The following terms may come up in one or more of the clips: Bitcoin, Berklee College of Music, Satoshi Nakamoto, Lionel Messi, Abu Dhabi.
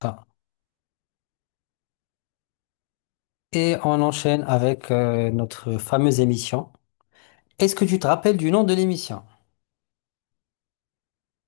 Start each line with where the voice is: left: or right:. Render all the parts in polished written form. left: Ah. Et on enchaîne avec notre fameuse émission. Est-ce que tu te rappelles du nom de l'émission?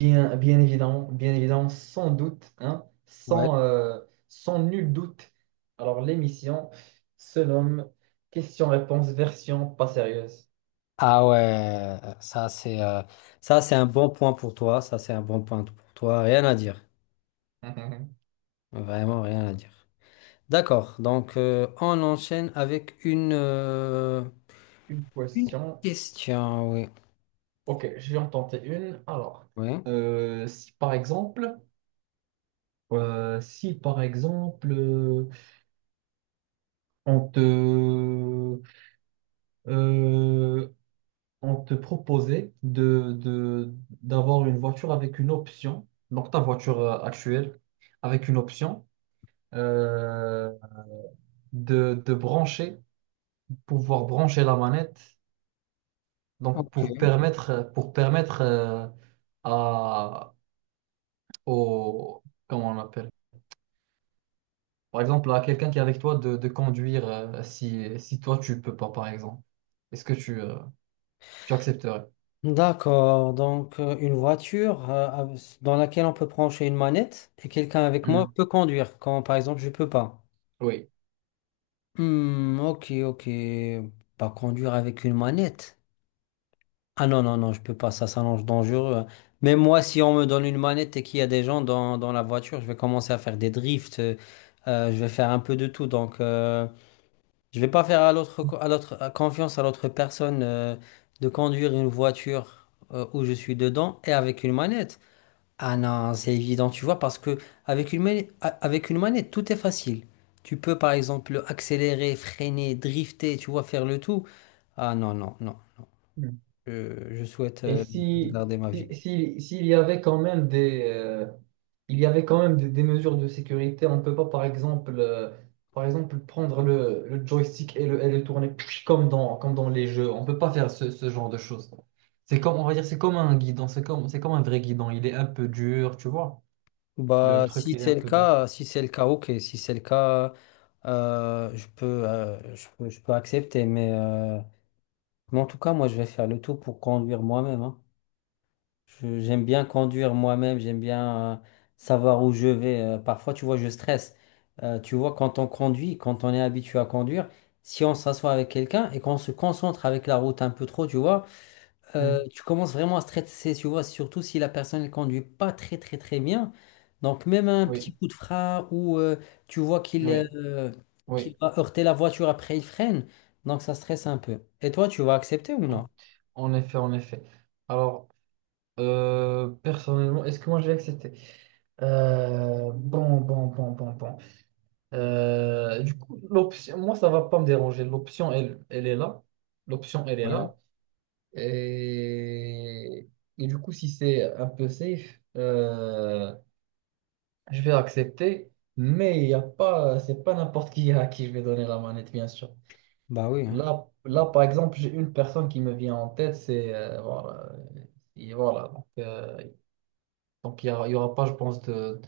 right: Bien, bien évident, sans doute, hein,
left: Ouais.
right: sans nul doute. Alors, l'émission se nomme Question-réponse version pas sérieuse.
left: Ah ouais, ça c'est un bon point pour toi, ça c'est un bon point pour toi, rien à dire, vraiment rien à dire. D'accord, on enchaîne avec
right: Une
left: une
right: question.
left: question, oui,
right: Ok, je vais en tenter une. Alors,
left: oui,
right: si par exemple, euh, si par exemple, euh, on te, euh, on te proposait d'avoir une voiture avec une option, donc ta voiture actuelle, avec une option euh, de brancher, pouvoir brancher la manette, donc
left: ok.
right: pour permettre à, au, comment on appelle, par exemple, à quelqu'un qui est avec toi de conduire si toi tu peux pas, par exemple. Est-ce que tu accepterais?
left: D'accord, une voiture dans laquelle on peut brancher une manette et quelqu'un avec moi
right: Hmm.
left: peut conduire quand par exemple je peux pas.
right: Oui.
left: Hmm, ok, ok. Pas conduire avec une manette. Ah non, non, non, je peux pas, ça s'annonce dangereux. Mais moi, si on me donne une manette et qu'il y a des gens dans la voiture, je vais commencer à faire des drifts, je vais faire un peu de tout. Donc, je vais pas faire à à l'autre, à confiance à l'autre personne, de conduire une voiture, où je suis dedans et avec une manette. Ah non, c'est évident, tu vois, parce que avec une manette, tout est facile. Tu peux par exemple accélérer, freiner, drifter, tu vois, faire le tout. Ah non, non, non, non. Je souhaite
right: Et si,
left: garder ma vie.
right: s'il y avait quand même il y avait quand même des mesures de sécurité, on ne peut pas, par exemple prendre le joystick et et le tourner comme comme dans les jeux. On ne peut pas faire ce genre de choses. C'est comme, on va dire, c'est comme un guidon, c'est comme un vrai guidon. Il est un peu dur, tu vois. Le
left: Bah,
right: truc,
left: si
right: il est un
left: c'est le
right: peu dur.
left: cas, si c'est le cas, ok. Si c'est le cas, je peux, je peux accepter. Mais en tout cas, moi, je vais faire le tout pour conduire moi-même, hein. J'aime bien conduire moi-même, j'aime bien savoir où je vais. Parfois, tu vois, je stresse. Tu vois, quand on conduit, quand on est habitué à conduire, si on s'assoit avec quelqu'un et qu'on se concentre avec la route un peu trop, tu vois,
right: Hmm.
left: tu commences vraiment à stresser, tu vois, surtout si la personne ne conduit pas très, très, très bien. Donc, même un
right: Oui,
left: petit coup de frein ou tu vois
right: oui,
left: qu'il
right: oui.
left: va heurter la voiture après, il freine. Donc, ça stresse un peu. Et toi, tu vas accepter ou
right: En
left: non?
right: en effet. Alors, personnellement, est-ce que moi je vais accepter? Bon, bon, bon, bon, bon. Du coup, l'option, moi, ça va pas me déranger. L'option, elle est là. L'option, elle est
left: Ouais.
right: là. Et, et du coup, si c'est un peu safe, je vais accepter. Mais il y a pas, c'est pas n'importe qui à qui je vais donner la manette, bien sûr.
left: Bah oui, hein.
right: Là, là, par exemple, j'ai une personne qui me vient en tête, c'est voilà, et voilà. Donc, il y aura pas, je pense, de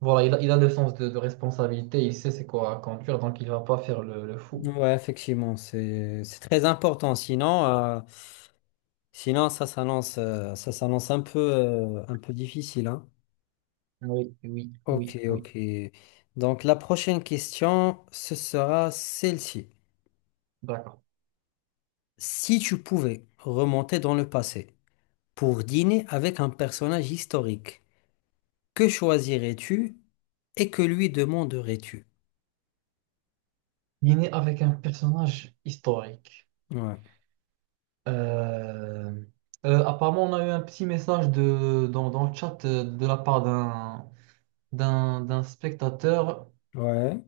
right: voilà, il a le sens de responsabilité, il sait c'est quoi à conduire, donc il va pas faire le fou.
left: Ouais, effectivement, c'est très important. Sinon, sinon ça s'annonce un peu un peu difficile, hein.
right: Oui, oui, oui,
left: Ok,
right: oui,
left: ok. Donc la prochaine question, ce sera celle-ci.
right: d'accord.
left: Si tu pouvais remonter dans le passé pour dîner avec un personnage historique, que choisirais-tu et que lui demanderais-tu?
right: Il est né avec un personnage historique.
left: Ouais.
right: Euh, apparemment, on a eu un petit message dans le chat de la part d'un d'un spectateur.
left: Ouais.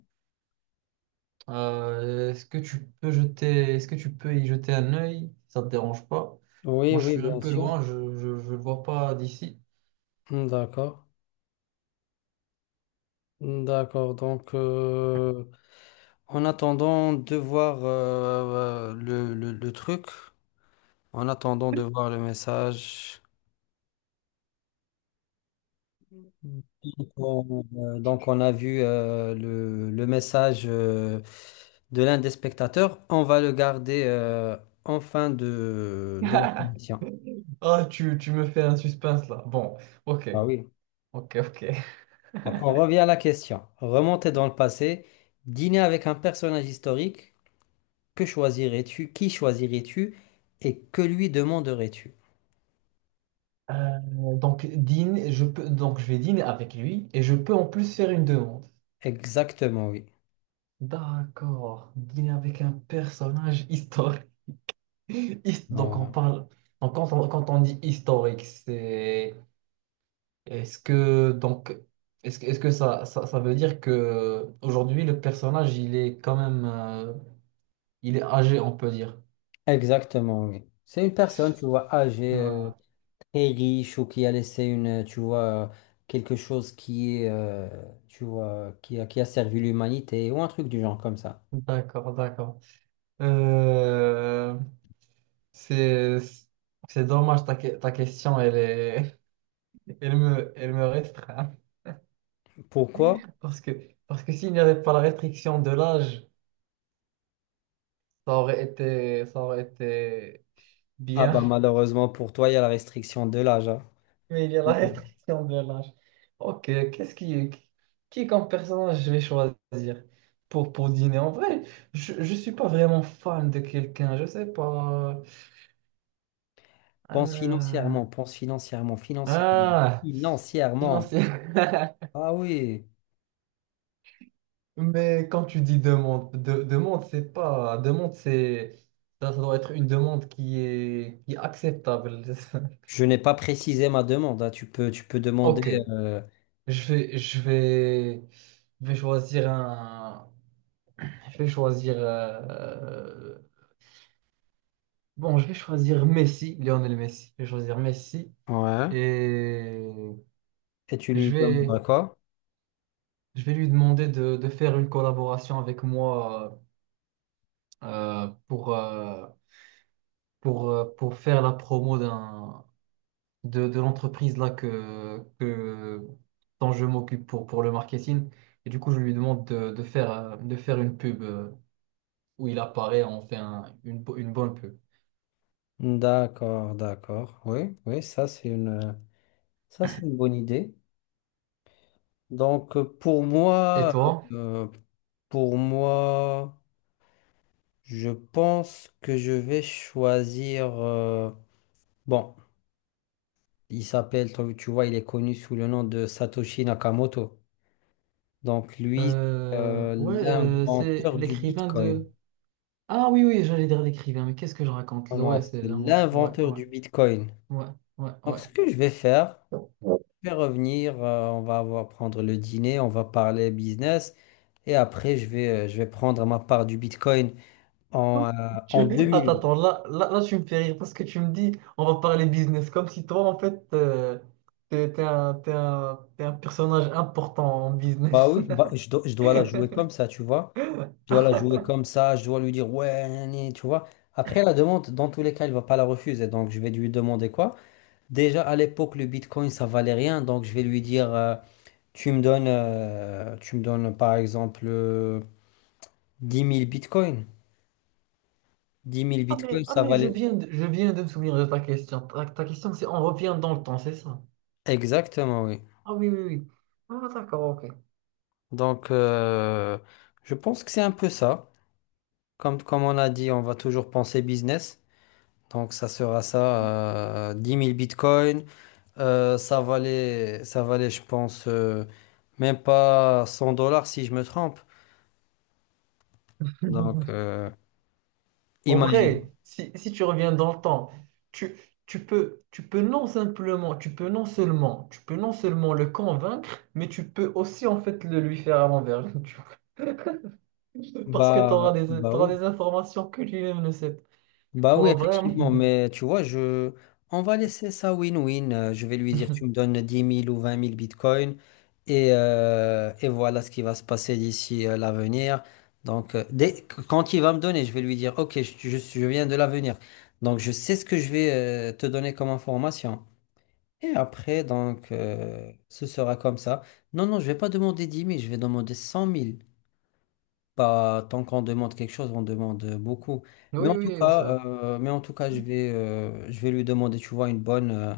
right: Est-ce que est-ce que tu peux y jeter un œil? Ça te dérange pas?
left: Oui,
right: Moi, je
left: oui,
right: suis un
left: bien
right: peu
left: sûr.
right: loin, je le vois pas d'ici.
left: Hmm, d'accord. D'accord, en attendant de voir le truc, en attendant de voir le message, donc on, donc on a vu le message de l'un des spectateurs, on va le garder en fin de l'entretien.
right: Ah, tu me fais un suspense là. Bon, ok,
left: Ah oui,
right: ok.
left: donc on revient à la question. Remonter dans le passé, dîner avec un personnage historique. Que choisirais-tu? Qui choisirais-tu? Et que lui demanderais-tu?
right: Euh, donc, dîne, je peux, donc, je vais dîner avec lui et je peux en plus faire une demande.
left: Exactement, oui.
right: D'accord, dîner avec un personnage historique. His- Donc, on
left: Voilà.
right: parle. Donc, quand on dit historique, c'est. Est-ce que donc est-ce que ça veut dire que aujourd'hui le personnage il est quand même il est âgé on peut dire.
left: Exactement, oui. C'est une personne, tu vois, âgée,
right: Ah,
left: très riche ou qui a laissé tu vois, quelque chose qui est, tu vois, qui a servi l'humanité ou un truc du genre comme ça.
right: d'accord, d'accord. Euh, c'est c'est dommage ta question elle est elle me restreint
left: Pourquoi?
right: parce que parce que s'il n'y avait pas la restriction de l'âge ça aurait été
left: Ah
right: bien.
left: bah malheureusement pour toi, il y a la restriction de l'âge, hein.
right: Mais il y a la restriction de l'âge. Ok, qui comme personnage je vais choisir pour dîner? En vrai, je ne suis pas vraiment fan de quelqu'un, je sais pas. Euh,
left: Pense financièrement, financièrement,
right: Ah,
left: financièrement.
right: financier.
left: Ah oui.
right: Mais quand tu dis demande, demande, c'est pas. Demande, c'est. Ça doit être une demande qui est acceptable.
left: Je n'ai pas précisé ma demande, hein. Tu peux demander
right: Ok,
left: euh,
right: je vais, je vais, je vais choisir un. Je vais choisir. Bon, je vais choisir Messi, Lionel Messi. Je vais choisir Messi
left: Ouais.
right: et
left: Et tu lui
right: je
left: demandes
right: vais,
left: quoi?
right: je vais lui demander de faire une collaboration avec moi euh, pour, euh, pour faire la promo de l'entreprise là dont je m'occupe pour le marketing. Et du coup, je lui demande de faire une pub où il apparaît, on fait une bonne pub.
left: D'accord, d'accord. Oui, oui, ça c'est une bonne idée. Pour
right: Et
left: moi,
right: toi?
left: euh, pour moi, je pense que je vais choisir, bon, il s'appelle, tu vois, il est connu sous le nom de Satoshi Nakamoto. Donc lui, euh,
right: Ouais, c'est
left: l'inventeur du
right: l'écrivain
left: Bitcoin.
right: de… Ah oui, oui, j'allais dire l'écrivain, mais qu'est-ce que je raconte
left: Oh
right: là?
left: non,
right: Ouais, c'est
left: c'est
right: l'invent. Ouais,
left: l'inventeur
right: ouais,
left: du Bitcoin.
right: ouais, ouais,
left: Donc,
right: ouais.
left: ce que je vais faire, je vais revenir, on va avoir, prendre le dîner, on va parler business, et après, je vais prendre ma part du Bitcoin
right: Ouais.
left: en,
right: Tu-
left: en
right: Attends,
left: 2008.
right: attends, là, là, là, tu me fais rire parce que tu me dis, on va parler business, comme si toi, en fait, t'es un personnage important en
left: Bah
right: business.
left: oui, bah, dois je dois la jouer comme ça, tu vois. Je dois la jouer comme ça, je dois lui dire, ouais, nani, tu vois. Après, la demande, dans tous les cas, il va pas la refuser, donc je vais lui demander quoi? Déjà, à l'époque, le Bitcoin, ça valait rien, donc je vais lui dire, tu me donnes, par exemple, 10 000 Bitcoins. 10 000
right: Ah
left: bitcoins,
right: mais,
left: ça valait,
right: je viens de me souvenir de ta question. Ta question, c'est on revient dans le temps, c'est ça?
left: exactement, oui.
right: Ah oui, oui, oui. Ah d'accord, ok.
left: Donc, je pense que c'est un peu ça. Comme, comme on a dit, on va toujours penser business. Donc, ça sera ça, 10 000 bitcoins. Ça valait, ça valait, je pense, même pas 100 dollars si je me trompe. Donc,
right: En
left: imagine.
right: vrai, si tu reviens dans le temps, tu, tu peux non simplement, tu peux non seulement, tu peux non seulement le convaincre, mais tu peux aussi en fait le lui faire à l'envers. Tu vois. Parce que
left: Bah, bah
right: t'auras des
left: oui.
right: informations que lui-même ne sait pas.
left: Bah oui,
right: Pour vraiment.
left: effectivement, mais tu vois, je... on va laisser ça win-win. Je vais lui dire, tu me donnes dix mille ou vingt mille bitcoins et voilà ce qui va se passer d'ici l'avenir. Donc, dès... quand il va me donner, je vais lui dire, OK, je viens de l'avenir. Donc, je sais ce que je vais te donner comme information. Et après, donc, ce sera comme ça. Non, non, je vais pas demander 10 000, je vais demander 100 000. Bah, tant qu'on demande quelque chose, on demande beaucoup. Mais
right: Oui,
left: en tout
right: oui,
left: cas,
right: ça.
left: mais en tout cas, je vais lui demander, tu vois, une bonne,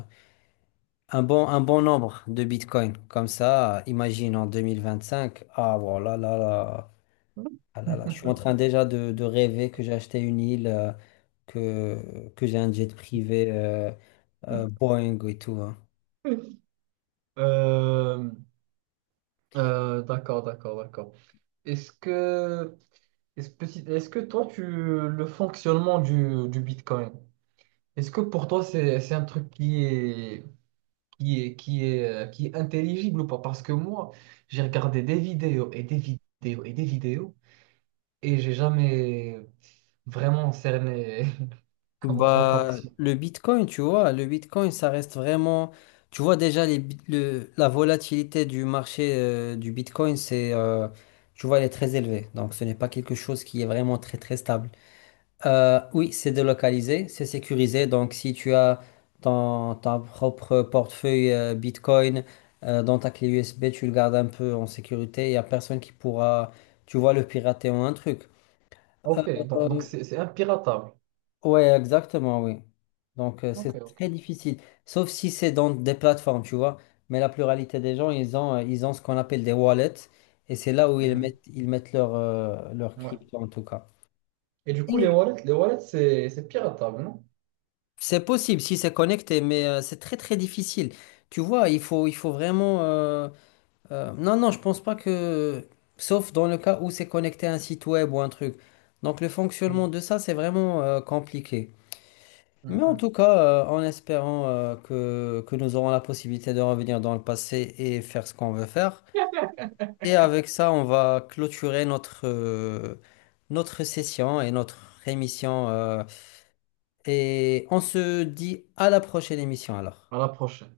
left: un bon nombre de bitcoins. Comme ça, imagine en 2025, ah voilà, là, là, ah là, là, je suis en train déjà de rêver que j'ai acheté une île, que j'ai un jet privé, Boeing et tout, hein.
right: Euh, d'accord, d'accord, d'accord. Est-ce que, est-ce que toi, tu, le fonctionnement du Bitcoin, est-ce que pour toi, c'est un truc qui est, qui est, qui est intelligible ou pas? Parce que moi, j'ai regardé des vidéos et des vidéos et des vidéos et j'ai jamais vraiment cerné comment ça
left: Bah,
right: fonctionne.
left: le Bitcoin, tu vois, le Bitcoin, ça reste vraiment. Tu vois déjà les la volatilité du marché du Bitcoin, c'est, tu vois, elle est très élevée. Donc, ce n'est pas quelque chose qui est vraiment très très stable. Oui, c'est délocalisé, c'est sécurisé. Donc, si tu as ton propre portefeuille Bitcoin dans ta clé USB, tu le gardes un peu en sécurité. Il n'y a personne qui pourra, tu vois, le pirater ou un truc.
right: Ok, donc, c'est impiratable.
left: Ouais, exactement, oui. Donc,
right: Ok,
left: c'est
right: ok.
left: très difficile. Sauf si c'est dans des plateformes, tu vois. Mais la pluralité des gens, ils ont ce qu'on appelle des wallets. Et c'est là où
right: Hmm,
left: ils mettent leur, leur
right: ouais.
left: crypto, en tout cas.
right: Et du coup,
left: Et
right: les wallets, c'est piratable, non?
left: C'est possible si c'est connecté, mais c'est très, très difficile. Tu vois, il faut vraiment... non, non, je pense pas que... Sauf dans le cas où c'est connecté à un site web ou un truc. Donc, le
right: Hmm,
left: fonctionnement de ça, c'est vraiment compliqué.
right: hmm,
left: Mais en
right: hmm.
left: tout cas, en espérant que nous aurons la possibilité de revenir dans le passé et faire ce qu'on veut faire. Et avec ça, on va clôturer notre, notre session et notre émission, et on se dit à la prochaine émission alors.
right: À la prochaine.